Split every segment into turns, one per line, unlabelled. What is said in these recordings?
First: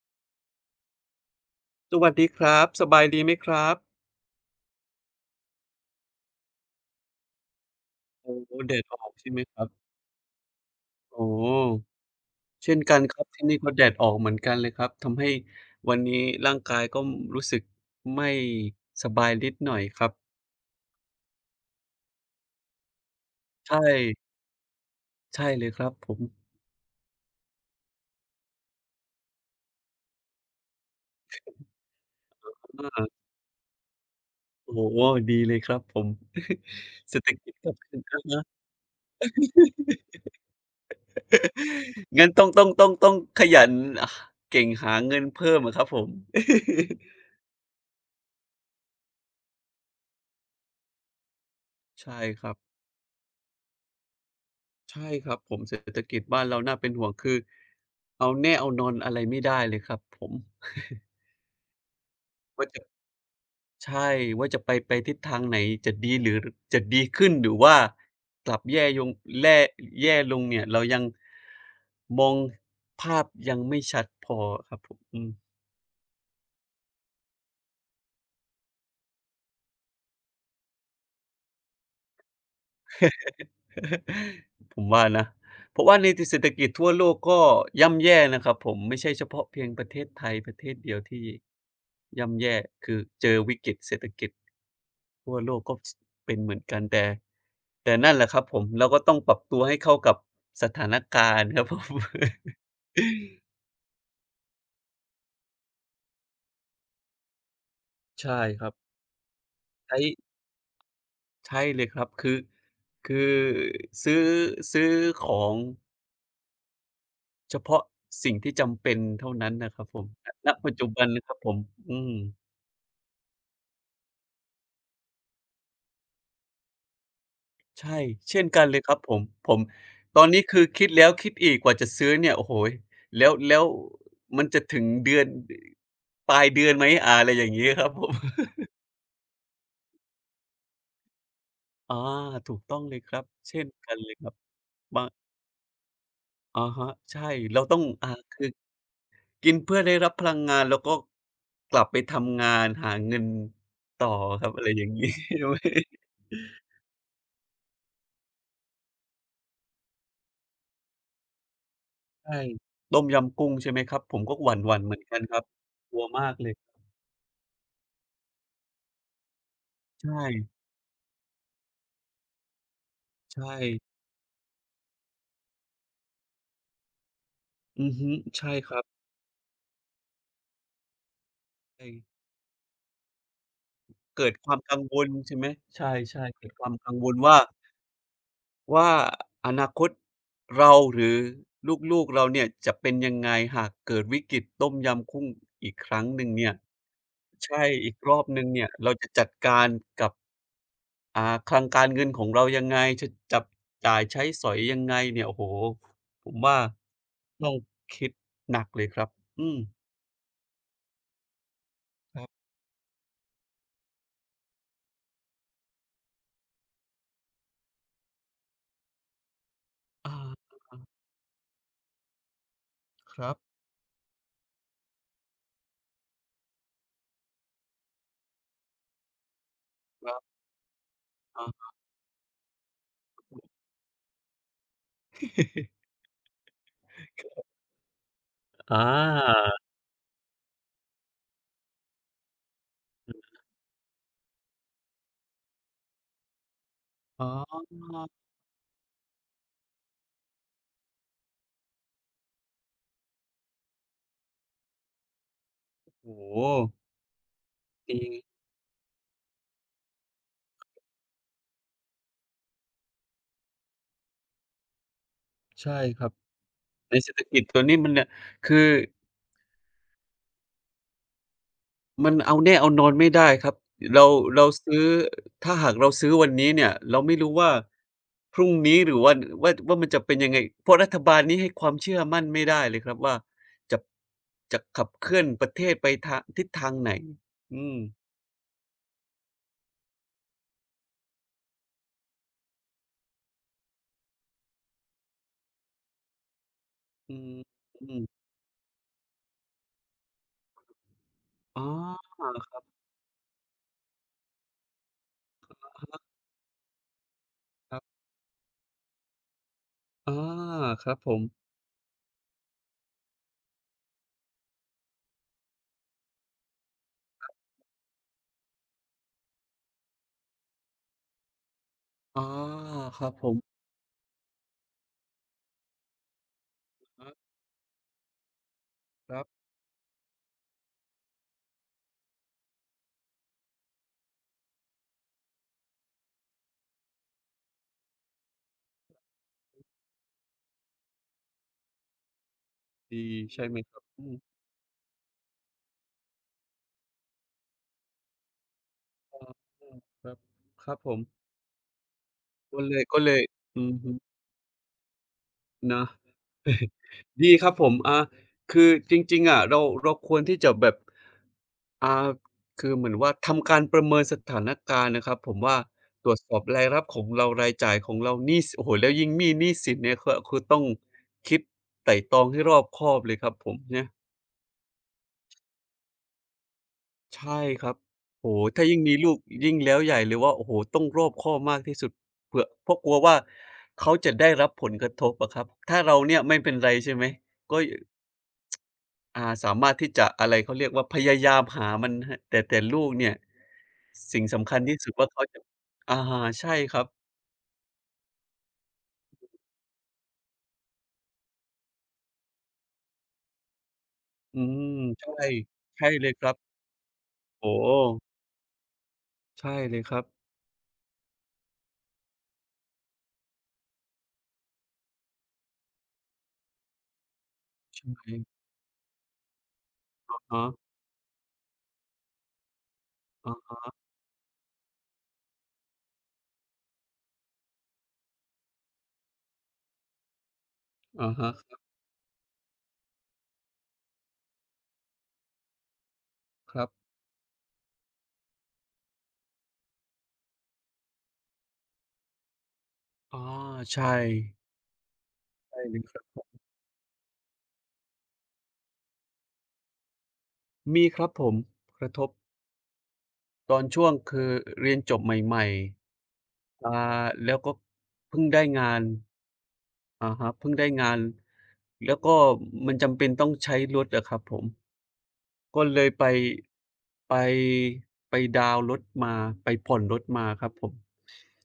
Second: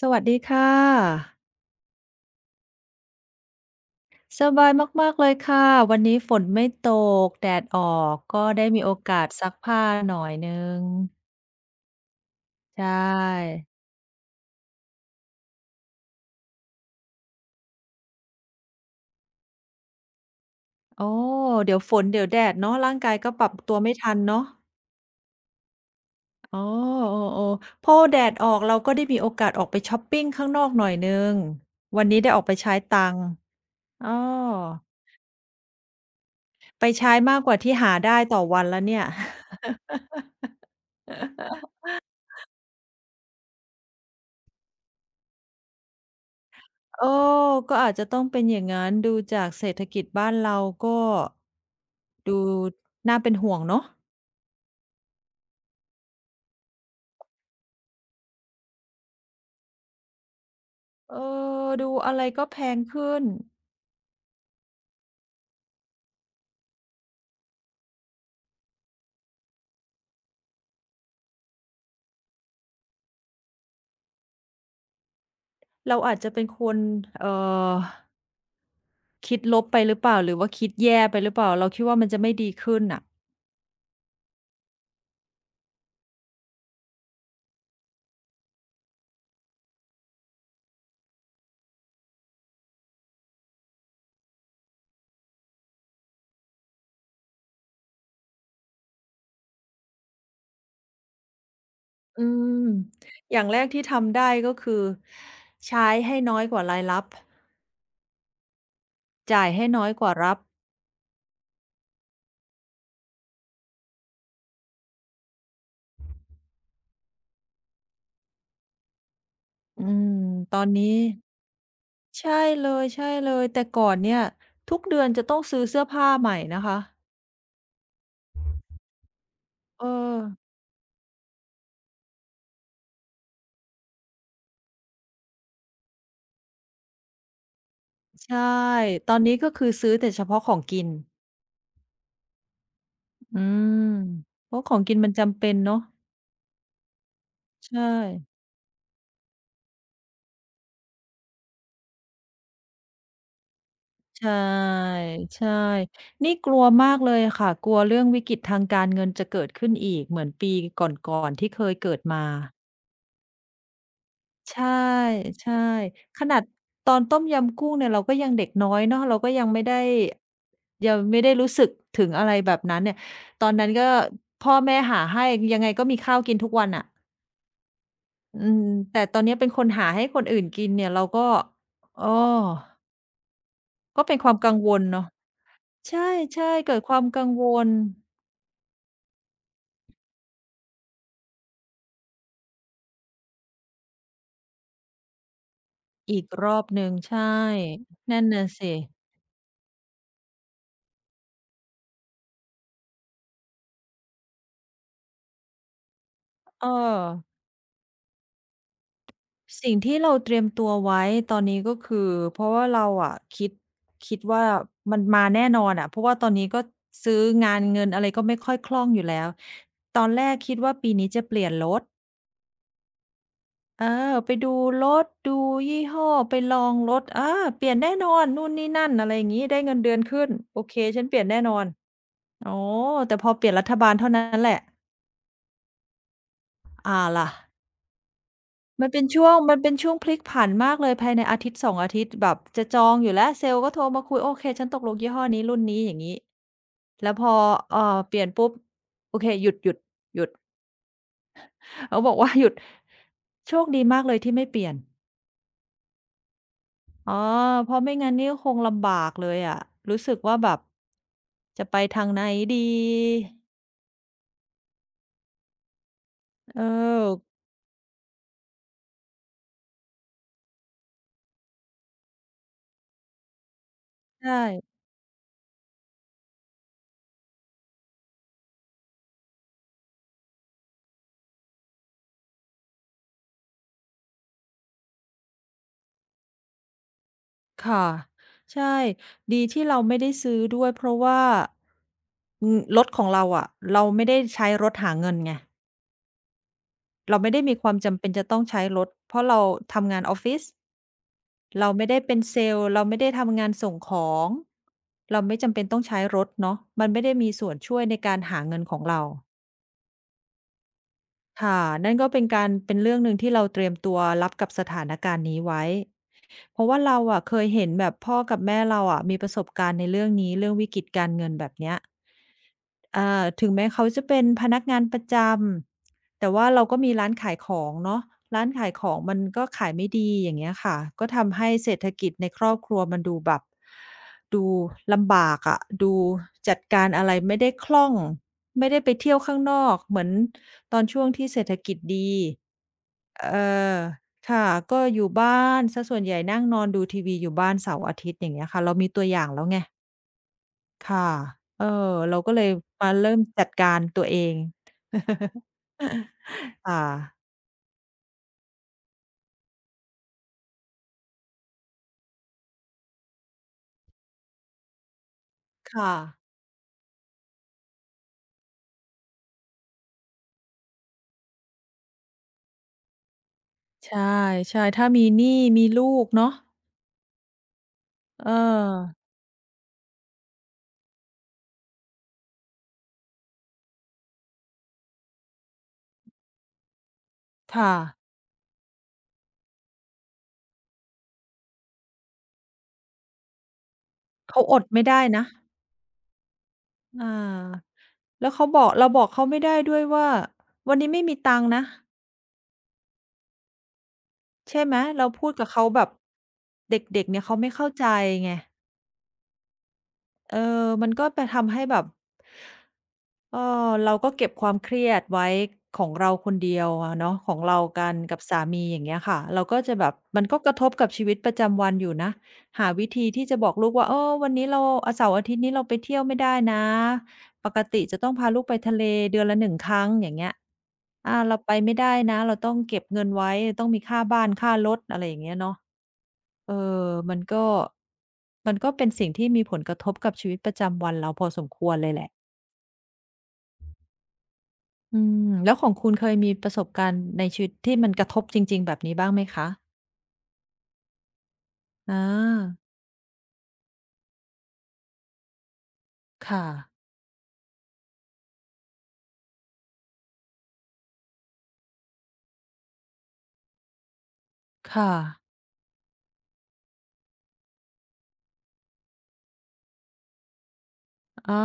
สวัสดีค่ะ
สวัสดีครับสบายดีไหมครับ
สบายมากๆเลยค่ะวันนี้ฝนไม่ตกแดดออก
โอ้
ก็
เ
ได้
แด
มี
ด
โอ
ออก
กาส
ใช่ไหม
ซั
ค
ก
รับ
ผ้าหน่อยหนึ่ง
อ๋อเช่น
ใช่
กันครับที่นี่ก็แดดออกเหมือนกันเลยครับทำให้วันนี้ร่างกายก็รู้สึกไม่สบายนิดหน่อยครับ
โอ้เดี๋ยวฝนเดี๋ยวแดดเนาะร่างกายก็ปรับ
ใช
ตัวไม่ทัน
่
เนาะ
ใช่เลยครับผม
อ๋อเออๆพอแดดออกเราก็ได้มีโอกาสออกไปชอปปิงข้างนอกหน่อยหนึ่งวันนี้ได้ออกไปใช้ตังค์
อา
อ้อ
โอ้โฮดีเลยครับผม
ไปใช้
เศรษฐ
มาก
กิ
ก
จ
ว่า
กลั
ที่
บ
หา
คืน
ได้
อะ
ต่
ฮะ
อวันแล้วเนี่ย
งั้นต้องขยันอ่าเก่งหาเงินเพิ่มอะครับผม
โออก็อาจจะต้องเป็นอย่างงั้นดูจากเศรษฐกิจบ้านเราก็
ใช่
ดู
ครับ
น่าเป็นห่วงเนาะ
ใช่ครับผมเศรษฐกิจบ้านเราน่าเป็นห่วงคือเอาแน่เอานอนอะไรไม่ได้เลยครับผม
เออดูอะไรก็แพ
ว่า
ง
จะ
ขึ้น
ใช่ว่าจะไปทิศทางไหนจะดีหรือจะดีขึ้นหรือว่ากลับแย่ยงแล่แย่ลงเนี่ยเรายังมองภาพยังไม่ชัดพอครับผมอืม
เราอาจจะเป็นคนเอ่อคิดลบไปหรือเปล่าหรือว่าคิดแย่ไปหรือเปล่า เราคิดว่ามันจะไม่ดีขึ้นน่ะ
ผมว่านะเพราะว่าในทเศรษฐกิจทั่วโลกก็ย่ำแย่นะครับผมไม่ใช่เฉพาะเพียงประเทศไทยประเทศเดียวที่ย่ำแย่คือเจอวิกฤตเศรษฐกิจ ทั่วโลกก็สเป็นเหมือนกันแต่นั่นแหละครับผมเราก็ต้องปรับตัวให้เข้ากับสถานการณ์ครับผม
อืมอย่างแร กที่ทำได้ก็คือใช้ให้น้อยกว่ารายรับ
ใช่ครับ
จ่ายให้น้อย
ใช้
กว่ารับ
ใช่เลยครับคือซื้อซื้อของเฉพาะสิ่งที่จำเป็นเท่านั้นนะค
อื
รับผม
ม
ณ
ตอน
ปัจจุ
นี้
บันนะครับผมอืม
ใช่เลยใช่เลยแต่ก่อนเนี่ยทุกเดือนจะต้องซื้อเสื้อผ้าใหม่นะคะ
ใช่เช่นกันเลยครับผมผม
เอ
ต
อ
อนนี้คือคิดแล้วคิดอีกกว่าจะซื้อเนี่ยโอ้โฮแล้วมันจะถึงเดือนปลายเดือนไหมอาอะไรอย่างงี้ครับผม
ใช่ ตอนนี้ก็คือซื้อแต่เฉพาะของกิน
อาถูกต้องเลยครับ
อื
เช่น
ม
กันเลยครับ
เพราะของกิน
บาง
มันจำเป็นเนาะ
อะฮะใช่เราต้อ
ใช่
งคือกินเพื่อได้รับพลังงานแล้วก็กลับไปทำงานหาเงินต่อ
ใช่
ครับอะไรอย่างงี้ ใช่
ใช่
ไหม
นี่กลัวมากเลยค่ะกลัวเรื่องวิกฤตทางการเงินจะเกิดขึ้นอีกเหมือนปีก่อนๆที่เคยเกิดมา
ใช่ต้มยำกุ้งใช่ไหมครับผมก็หวั
ใช่
่นๆเหมือนกันครับ
ใช่
กลัว
ข
มาก
นาด
เลย
ตอนต้มยำกุ้งเนี่ยเราก็ยังเด็กน้อยเนาะเราก็ยังไม่ได้
ใช่
รู้สึกถึงอะไรแบบนั้นเนี่ยตอ
ใช่
นนั้นก็พ่อแม่หาให้ยังไงก็มีข้าวกินทุกวันอะ
อือฮึ
อื
ใช่
ม
ครับ
แต่ตอนเนี้ยเป็นคนหาให้คนอื่นกินเนี่ยเราก็
ใช่
อ้อก็เป็นค
เกิ
วา
ด
ม
ค
กั
วา
ง
ม
ว
กัง
ล
ว
เนาะ
ลใช่ไหมใช
ใ
่ๆเกิ
ช่
ดค
ๆ
วาม
เกิด
กั
ค
ง
วาม
วล
กัง
ว่า
วล
ว่าอนาคตเราหรือลูกๆเราเนี่ยจะเป็นยังไงหากเกิดวิกฤตต้มยำกุ้งอีกครั้งห
อี
นึ่
ก
ง
ร
เนี่ย
อบหนึ่งใช่
ใช่อีกรอ
นั่
บ
น
หนึ่
น่ะ
งเนี่ย
สิ
เราจะจัดการกับอ่าคลังการเงินของเรายังไงจะจับจ่ายใช้สอยยังไงเนี่ยโอ้โฮผมว่า
เออ
ต้องคิดหนักเลยครับอืม
สิ่งที่เราเตรียมตัวไว้ตอนนี้ก็คือ
ครั
เพ
บ
ราะว่าเราอะคิดว่ามันมาแน่นอนอะเพราะว่าตอนนี้ก็ซื้องานเงินอะไรก็ไม่ค่อยคล่องอยู่แล้วตอน
อา
แรกคิดว่าปีนี้จะเปลี่ยนรถ
ครับ
เออไปดูรถดูยี่ห้อไปลองรถอาเปลี่ยนแน่นอนนู่นนี่นั่นอะไรอย่างงี้ได้เงินเดือน
ครั
ขึ้น
บ
โอเคฉันเปลี่ยนแน่
อา
นอนอ๋อแต่พอเปลี่ยนรัฐบาลเท่านั้นแหละ เอาล่ะ
อ
มั
า
นเป็นช่วงพลิกผันมากเลยภายในอาทิตย์2องอาทิตย์แบบจะจองอยู่แล้วเซลส์ก็โทรมาคุยโอเคฉันตกลงยี่ห้อนี้รุ่นนี้อย่างงี้แล้วพ
อ๋อ
อเปลี่ยนปุ๊บโอเคหยุดๆหยุดเขาบอกว่า หยุดโชคดีมากเลยที่ไม่เปลี่ยน
โอ้โฮ
อ๋อ เพราะ
จ
ไม่
ริง
งั้นนี่คงลำบากเลยอะรู้สึกว่าแบบจะไปทางไหนดี
ใช่ครับ
เออ
ในเศรษฐกิจตัวนี้มันเนี่ยคือมันเอาแน่เอานอนไม่ได้ครับเรา
ใช่
เราซื้อถ้าหากเราซื้อวันนี้เนี่ยเราไม่รู้ว่าพรุ่งนี้หรือวันว่าว่ามันจะเป็นยังไงเพราะรัฐบาลนี้ให้ความเชื่อมั่นไม่ได้เลยครับว่าจะจะขับเคลื่อนประเทศไปทางทิศทางไหนอืม
ค่ะใช่ดีที่เราไม่ได้ซื้อด้วยเพราะว่าอืมรถของเราอะเราไม่ได้ใช้รถหาเงินไง
อื
เรา
ม
ไม่ได้มีความ
อื
จำเป็น
ม
จะต้องใช้รถเพราะเราทำงานออฟฟิศ
อ๋อ
เราไม่ได้เป็นเซลล์
ค
เราไม่ได้ทำงานส่งของเราไม่จำเป็นต้องใช้รถเนาะมันไม่ได้มีส่วนช่ว
รับ
ยในการหาเงินของเรา
ๆอาครับผม
ค่ะนั่นก็เป็นการเป็นเรื่องหนึ่งที่เราเตรียมตัวรับกับสถานการณ์นี้ไว้ เพราะว่าเราอะเคยเห็นแบบพ่อกับแม่เราอะมีประสบการณ์ในเรื่องนี้เรื่องวิกฤตการเงินแบบเนี้ย
อ๋อครับผ
เอ่า
ม
ถึงแม้เขาจะเป็นพนักงานประจำแต่ว่าเราก็
อะ
มี
ฮะ
ร้านขายของเนาะร้านขายของ
ค
มัน
รั
ก็
บ
ขายไม่ดีอย่างเงี้ยค่ะก็ทำให้เศรษฐกิจในครอบครัวมันดูแบบดูลำบากอะดูจัดการอะไรไม่ได้คล่องไม่ได้ไปเที่ยวข้างนอกเหมือนตอนช่วงที่เศรษฐกิจดี
ดี
เอ
ใช่ไหมค
อ
รับอืม
ค่ะก็อยู่บ้านเสียส่วนใหญ่นั่งนอนดูทีวีอยู่บ้านเสาร์อาทิตย์อย่างเงี้ยค่ะเรามีตัวอ
อา
ย่างแล้วไง
อืมครับครับผม
ค่ะเออเราก็เลย
ก็เลย
มา
ก็เล
เริ่ม
ย
จัด
อื
กา
อ
ร
ฮึ
ตัวเอง
นะ
ค่ะ
ดีครับผมอาคือจริงๆอะเราควรที่จะแบบอ่าคือเหมือนว่าทำการประเมินสถานการณ์นะครับผมว่า
ค่ะ
ตรวจสอบรายรับของเรารายจ่ายของเราหนี้สโอ้โฮแล้วยิ่งหนี้สินเนี่ยก็คือต้องคิดไตร่ตรองให้รอบคอบเลยครับผมเนี่ย
ใช่ใช่ถ้ามีหนี้มีลูกเนาะ
ใช่ครับ
เออ
โอ้โฮถ้ายิ่งมีลูกยิ่งแล้วใหญ่เลยว่าโอ้โฮต้องรอบคอบมากที่สุดเผื่อเพราะกลัวว่าเขาจะได้รับผลกระทบอะครับถ้าเราเนี่ยไม่เป็นไรใช่ไหมก็
ค่ะ
สามารถที่จะอะไรเขาเรียกว่าพยายามหามันครับแต่ลูกเนี่ยสิ่ง
เขา
สำ
อ
คัญ
ด
ที่
ไม่
สุด
ได้
ว่าเขา
นะ
จะอาใช่ครับ
อาแล้วเขาบอกเราบอกเขาไม่ได้ด้วยว่าวันนี้ไม่มีตังค์นะ
อื
ใช่
ม
ไหมเรา
ใช่
พูดกับเขาแบ
ใช่
บ
เลยครับ
เด็กๆเนี่ยเขาไม่
โอ้โฮ
เข้าใจไง
ใช่เลยครับ
เออมันก็ไปทำให้แบบเออเราก็เก็บความเครียดไว้ของเราคนเดียวอะเนาะของเรา
ใช่
กันกับสามีอย่างเงี้ยค่ะเราก็จะแบบ
อะ
มันก็
ฮะ
กระทบกับชีวิตประจำวันอยู่นะ หาวิธีที่จะบอก
อะ
ลูกว่าเออวันนี้เราอาเสาร์อาทิตย์นี้เราไปเที่ยวไม่ได้นะปกติจะต้องพาลูกไปทะเลเดือนละ1ครั้งอย่างเงี้ย
อะ
อา
ฮะ
เราไปไม่ได้นะเราต้องเก็บเงินไว้ ต้องมีค่าบ้านค่ารถอะไรอย่างเงี้ยเนาะ เออ
ครับ
มันก็มันก็เป็นสิ่งที่มีผลกระทบกับชีวิตประจำวันเราพอสมควรเลยแหละ
ออใช่
อืมแล้ว
ใช่
ของ
เลย
คุ
ค
ณ
รั
เคย
บ
มีประสบการณ์ในชีวิตที่มันกระทบจริงๆแบบนี้บ้างไหมคะ
มีครับผมกระท
อา
บ ตอนช่วงคือเรียนจบใหม่
ค่ะ
ๆแล้วก็เพิ่งได้งานอะฮะเพิ่งได้งาน แล้วก็มันจำเป็นต้องใช้รถอะครับผม
ค่ะ
ก็เลยไปไปดาวน์รถมาไปผ่อนรถมาครับผม
อา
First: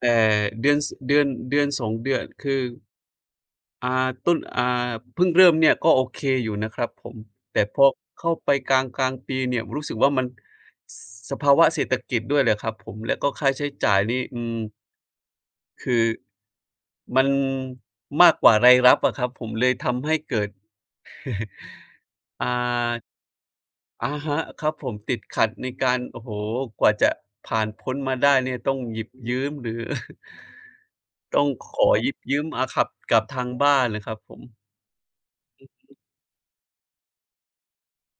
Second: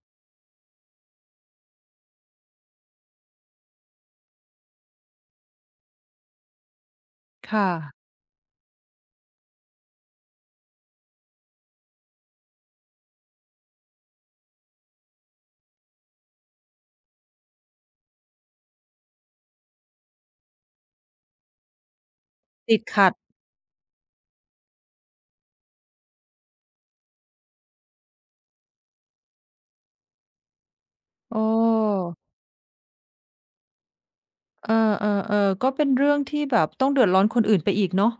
แต่เดือนสเดือนเดือนสองเดือนคือ อ่าต้นเพิ่งเริ่มเนี่ยก็โอเคอยู่นะครับผมแต่
ค่ะ
พอเข้าไปกลางๆปีเนี่ยรู้สึกว่ามันสสภาวะเศรษฐกิจด้วยแหละครับผมแล้วก็ค่าใช้จ่ายนี่อืมคือมันมากกว่ารายรับอะครับผมเลยทำให้เกิดอ่
ติดขั
า
ด
อะฮะครับผมติดขัดในการโอ้โฮกว่าจะผ่านพ้นมาได้เนี่ยต้องหยิบยืมหรือ
เ
ต้องขอ
อ
ห
อ
ยิบยืมอาขับกับทางบ้านน่ะครับผม
เออๆๆก็เป็นเรื่องที่แบบต้องเดือดร้อนคนอื่นไปอีกเนาะ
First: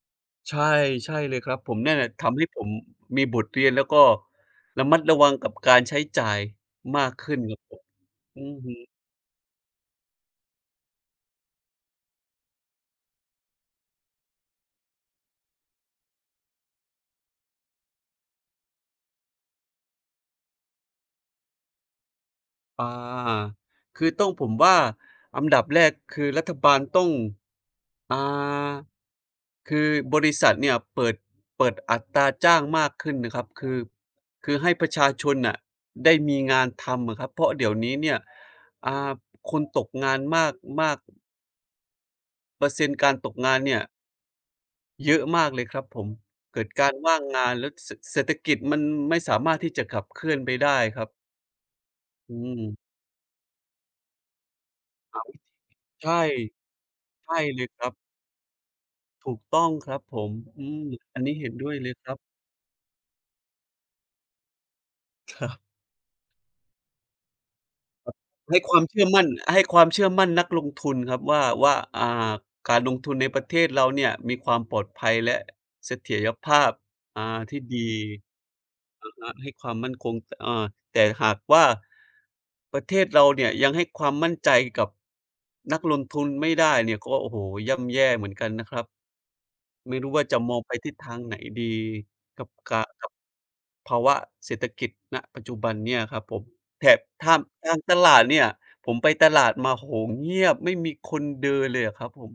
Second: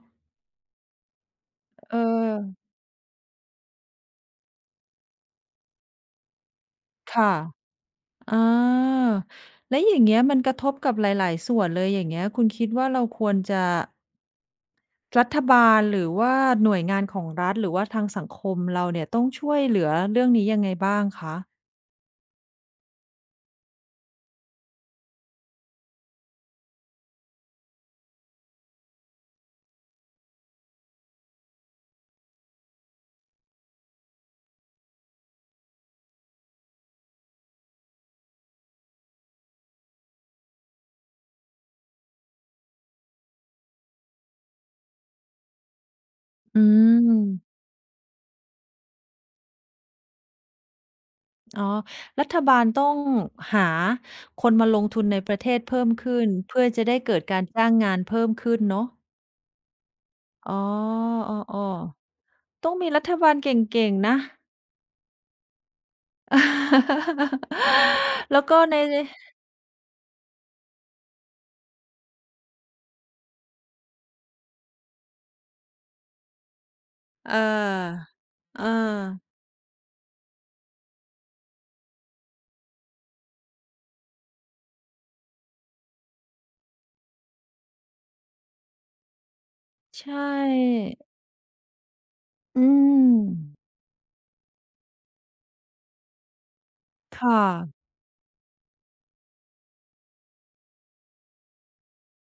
ใช่ใช่เลยครับผมเนี่
เอ
นแหละทำให้ผ
อ
มมีบทเรียนแล้วก็ระมัดระวังกับการใช้จ่ายมาก
ค่ะ
ขึ้นครับผม
อ
อือฮึ
าแล้วอย่างเงี้ยมันกระทบกับหลายๆส่วนเลยอย่างเงี้ยคุณคิดว่าเราควรจะ รัฐบาลหรือว่าหน่วยงานของรัฐหรือว่าทางสังคมเราเนี่ยต้องช่วยเหลือเรื่องนี้ยังไงบ้างคะ
อาคือต้องผมว่าอันดับแรกคือรัฐบาลต้องอ่าคือบริษัทเนี่ยเปิดอัตราจ้างมากขึ้นนะครับคือให้ประชาชนน่ะได้มีงานทำอะครับเพราะเดี๋ยวนี้เนี่ยอ่าคนตกงานมากมากเปอร์เซ็นต์การตกงานเนี่ย เยอะมากเลยครับผม
อื
เกิดการว่างงา
ม
นแล้วเศรษฐกิจมันไม่สามารถที่จะขับเคลื่อนไปได้ครับ
อ๋อรั
อื
ฐบาลต้อ
ม
งหาคนมาลงทุนในประเทศเพิ่ม
ใช่
ขึ้นเพื่อจะได้เกิด
ใช่
การ
เลย
จ้าง
ครับ
งานเพิ่มขึ้นเนาะ
ถูกต้องครับผม
อ๋อ
อืมอันนี้
อ้
เห็น
อ
ด้วยเลยครับ
ๆต้องมีรัฐบาลเก่งๆนะ
ครับ
แล้วก็
ให้ค
ใน
วามเชื่อมั่นให้ความเชื่อมั่นนักลงทุนครับว่าอ่าการลงทุนในประเทศเราเนี่ยมีความปลอดภัยและเสถียรภาพ
เอ่
อ่าที่ดี
อ เออ
อะฮะให้ความมั่นคงเอ่อแต่หากว่าประเทศเราเนี่ยยังให้ความมั่นใจกับนักลงทุนไม่ได้เนี่ยก็โอ้โฮย่ำแย่เหมือนกันนะครับ ไม่รู้
ใช่
ว่าจะมองไปทิศทางไหนดีกับ
อื
กะกับ
ม
ภาวะเศรษฐกิจณปัจจุบันเนี่ยครับผมแถบถ้า
ค่ะ
มทางตลาดเนี่ยผมไปตลาดมาโอ้โฮเงียบไม่มีคนเดินเลยอะครับผม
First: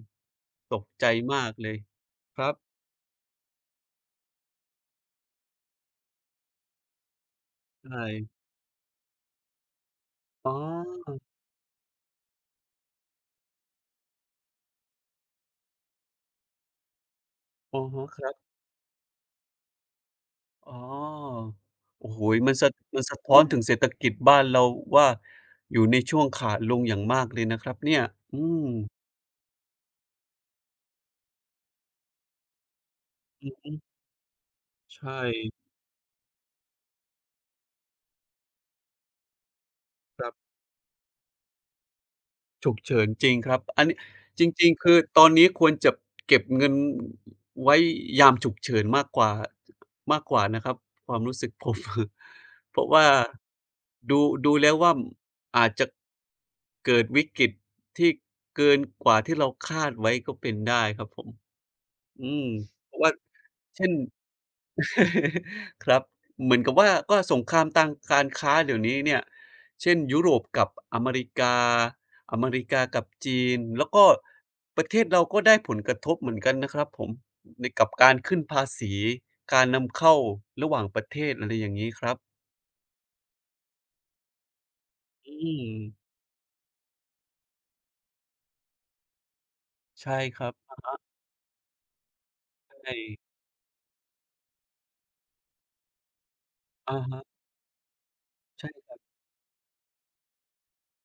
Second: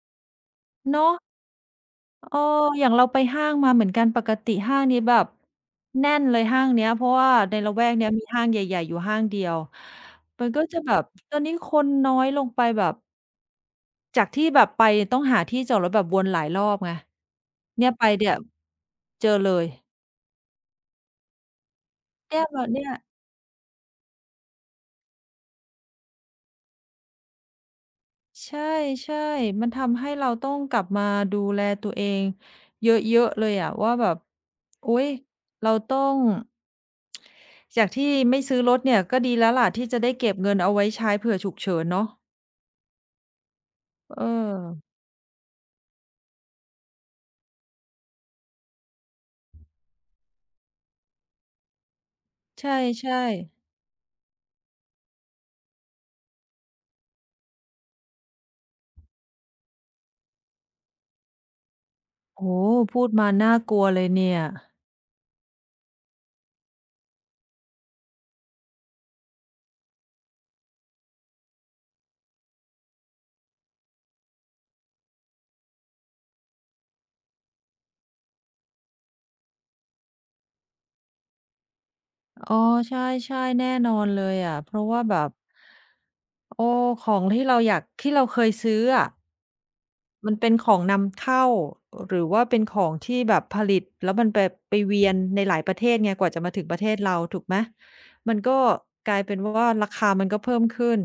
ตกใจ
เนาะ
มากเลย
เอ
ค
อ
รับ
อย่างเราไปห้างมาเหมือนกันปกติห้างนี้แบบแน่นเลยห้างเนี้ยเพราะว่าในละแวก
ใช่
เนี้ยมีห้างใหญ่ๆอยู่ห้างเดียวมั
อ๋
นก็จะแบบ
อ
ตอนนี้คนน้อยลงไปแบบจากที่แบบไปต้องหาที่จอดรถแบบวนหลายรอบไง
อะ
เนี่ยไป
ฮะครั
เนี่ย
บ
เจอเลย
อ๋อโอ้โฮ
เนี่ย
มัน
แบ
สะ
บเนี่ย
มันสะท้อนถึงเศรษฐกิจบ้านเราว่าอยู่ในช่วงขาลงอย่างมากเลยนะครับเนี่ยอื
ใช
ม
่ๆมันทำให้เราต้องกลับมาดูแลตัวเองเยอะๆเล
อือ
ย
ฮึ
อะว่าแบบอุ๊ย
ใช่
เราต้องจากที่ไม่ซื้อรถเนี่ยก็ดีแล้วล่ะที่จะได้
ครั
เก็บเงิ
บ
นเอาไว้ใช้เผื่อฉุกเฉินเนาะ
ฉุกเฉินจริงครับอันนี้
เออ
จริงๆคือตอนนี้ควรจะเก็บเงินไว้ยามฉุกเฉินมากกว่ามากกว่านะครับความรู้สึก ผม
ใช
เพราะว่า
่ๆ
ดูดูแล้วว่าอาจจะเกิดวิกฤตที่เกินกว่าที่เราคาดไว้ก็เป็นได้ครับผมอืม
โอ้โฮ
เพราะ
พูด
ว่า
มาน่ากลัว
เช่น
เลยเนี่ย
ครับเหมือนกับว่าก็สงครามทางการค้าเดี๋ยวนี้เนี่ยเช่นยุโรปกับอเมริกาอเมริกากับจีนแล้วก็ประเทศเราก็ได้ผลกระทบเหมือนกันนะครับผมในกับการขึ้นภาษีการนำเข้าระหว่างประเทศอะไรอย่างนี้ครับ
อ๋อใช่ๆแน่นอนเลยอะเพราะว่าแบบ
อืม
โอ้ของที่เราอยากที่เราเคยซื้ออะ
ใช่
มัน
ครั
เป็
บ
นของนำเข้าหรือว่าเป็นขอ
ใช่
งที่แบบผลิตแล้วมันไปเวียนในหลายประเทศไงกว่าจะมาถึงประเทศ
อะ
เรา
ฮะ
ถูกไหมมันก็
ใช่ครับ
กลายเป็นว่าราคามันก็เพิ่มขึ้น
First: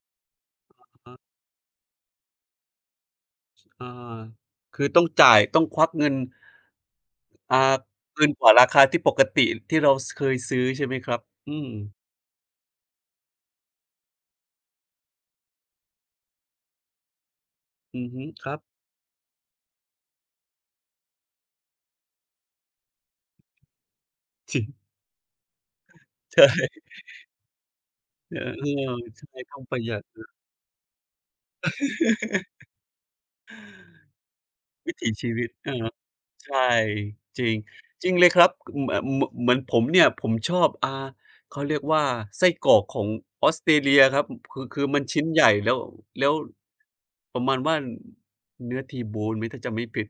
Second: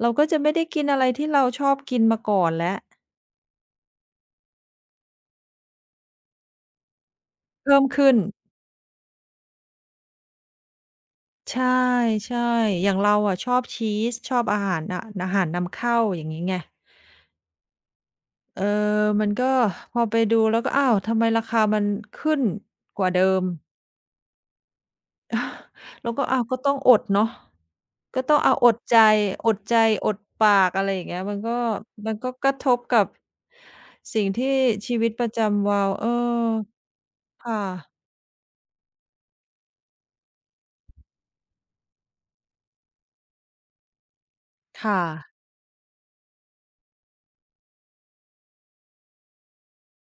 เราก็จะไม่ได้กินอะไรที่เราชอบกินมาก่อนแล้ว
อาคือต้องจ่ายต้องควักเงินอ่า
เพิ่มขึ้น
เกินกว่าราคาที่ปกติที่เราเคยซื้อใช่ไหมครับอื
ใช
ม
่ๆอย่างเราอะชอบชีสชอบอาหารอะอาหารนำเข้าอย่างงี้ไง
อือฮึครับ
เออมันก็พอไปดูแล้วก็อ้าวทำไมราคามันขึ้นกว่าเดิม
จริง
แล้วก็ อ้า
ใช่
วก็ต้องอดเนาะก็
เอ
ต้อ
อ
งเอาอดใจ
ๆใช่
อ
ต้
ด
องป
ใจ
ระหยัด
อด ปากอะไรอย่างเงี้ยมันก็กระทบกับสิ่งที่
วิ
ชี
ถี
วิตป
ชี
ระ
วิต
จำ
เอ
วั
อ
นเออ
ใช่จริง
ค่ะ
จริงเลยครับอืมเหมือนผมเนี่ยผมชอบเขาเรียกว่าไส้กรอกของออสเตรเลียครับคือมั
ค่ะ
นชิ้นใหญ่แล้วแล้วประมาณว่าเนื้อ T-bone ไหมถ้าจำไม่ผิด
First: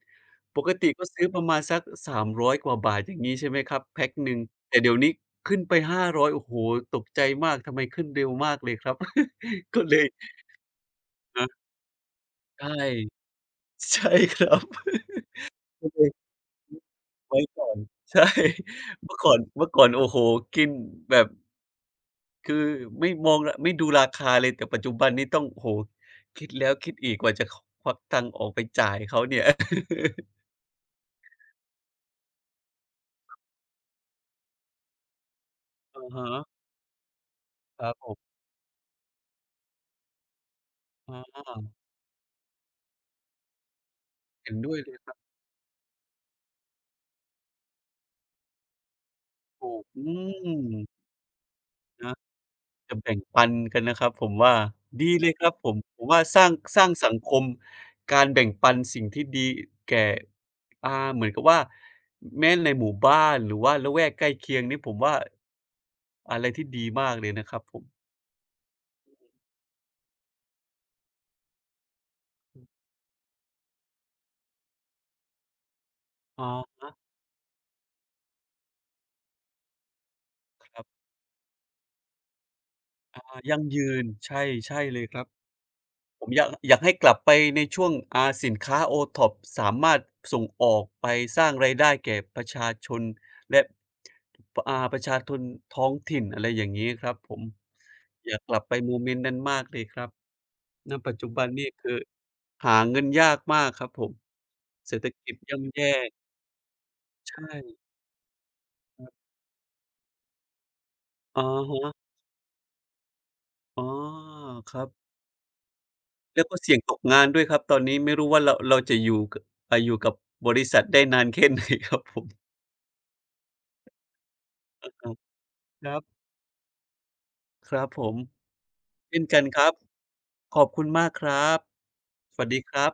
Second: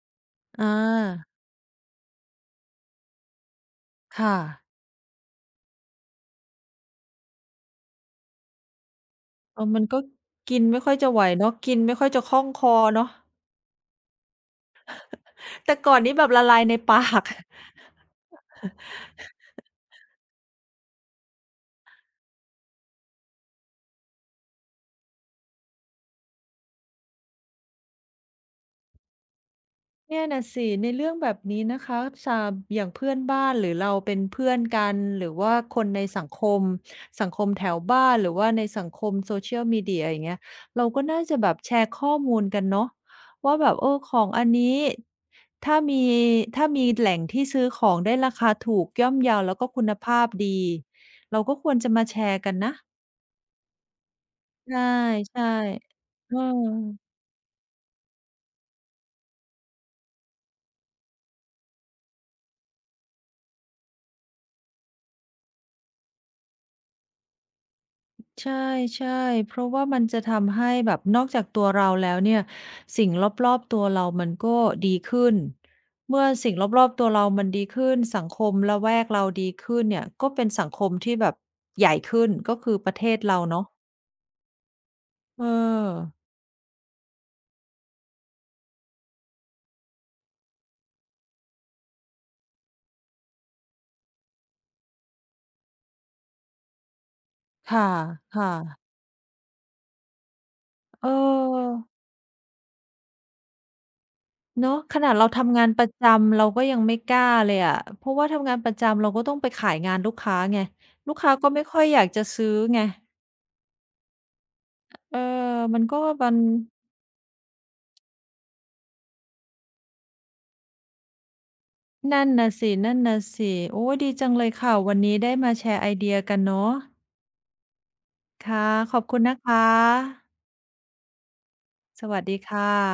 ปก
อา
ติก็ซื้อประมาณสัก300กว่าบาทอย่างงี้ใช่ไหมครับแพ็กห
ค่ะ
นึ่งแต่เดี๋ยวนี้ขึ้นไป500โอ้โฮตกใจมากทำไมขึ้นเร็วมากเลยครับ
เออ
ก็
มัน
เล
ก็
ย
กินไม่ค่อยจะไหว
เออ
เนาะกินไม่ค่อยจะคล่องค
ใช่
อ เนาะ
ใช่ครับ
แต่
ก็
ก่อ
เล
น
ย
นี้แบบละลายในปาก
ไว้ก่อนใช่ เมื่อก่อนโอ้โฮกินแบบคือไม่มองละไม่ดูราคาเลยแต่ปัจจุบันนี้ต้องโอ้โฮคิดแล้วคิดอีกกว่าจะควักตังค์ออกไปจ่ายเขาเนี่ย
เนี่ยน่ะสิในเรื่องแบบนี้นะคะสาอย่างเพื่อนบ้านหรือเราเป็นเพื่อนกันหรือว่าคน ใน
อะ
สัง
ฮะ
คมสังคมแถว
ครับผ
บ้านหรื
ม
อว่าในสังคม Social Media อย่างเงี้ยเราก็น่า
อ
จะแบบแช
า
ร์ข้อมูลกันเนาะว่าแบบเออของอัน
เห็นด้ว
นี้
ยเลยครับ
ถ้ามีถ้ามีแหล่งที่ซื้อของได้ราคาถูกย่อมเยาแล้วก็
ถู
คุ
ก
ณ
อื
ภาพดี
ม
เราก็ควรจะมา
นะ
แชร์กันนะ
จะแบ่งปันกันนะครับผมว่า
ใช
ดีเลยค
่
รับผมผมว่า
ๆเอ
สร้างสั
อ
งคมการแบ่งปันสิ่งที่ดีแก่อ่าเหมือนกับว่าแม้ในหมู่บ้านหรือว่าละแวกใกล้เคียงนี่ผมว่าอะไรที่ดีมากเลยนะครับผม
ใช่ๆเพราะว่ามันจะทำให้แบบนอกจากตัวเราแล้วเนี่ยสิ่งรอบๆตัวเรามันก็ดีขึ้นเมื่อ
ออ
สิ่ง
อะ
รอ
ฮะ
บๆตัวเรามันดีขึ้นสังคมละแวกเราดีขึ้นเนี่ยก็เป็นสัง
ค
ค
รั
ม
บ
ที่แบบใหญ่ขึ้นก็คือประเทศ
อา
เรา
ยั่ง
เนาะ
ยืนใช่ใช่เลยครับ
เออ
ผมอยากให้กลับไปในช่วงอ่าสินค้า OTOP สามารถส่งออกไปสร้างรายได้แก่ประชาชนและประชาชนท้องถิ่นอะไรอย่างงี้ครับผม
ค่ะ
อยากก
ค่ะ
ลับไปโมเมนต์นั้นมากเลยครับณ
เ
ปัจจุบันนี่
ออ
คือหาเงินยากมากครับผม
เนาะ
เศ
ข
รษฐ
นาดเรา
กิจ
ทำงาน
ย่ำ
ประ
แย่
จำเราก็ยังไม่กล้า
ใช
เลยอะ
่
เพราะว่าทำงานประจำเราก็ต้องไปขายงานลูกค้าไงลูกค้า
อะ
ก็ไม่ค่อยอยา
ฮะ
กจะซื้อไง
อ๋อครับ
เออมันก็มัน
แล้วก็เสี่ยงตกงานด้วยครับตอนนี้ไม่รู้ว่าเราจะอยู่อ่าอยู่กับบริษัทได้นานแค่ไหนครับผ
นั่
ม
นน่ะสิ นั่นน่ะสิ โอ้ยดีจังเลยค่ะ วัน
ครับ
นี้ได้มาแชร์
ค
ไอ
รั
เดีย
บ
กันเนาะ
ครับผม
ค่ะ ขอบคุ
เช่
ณ
น
นะ
กัน
ค
ครับ
ะ
ขอบคุณมากครับ
สวัส
ส
ดี
วัสดี
ค่ะ
ครับ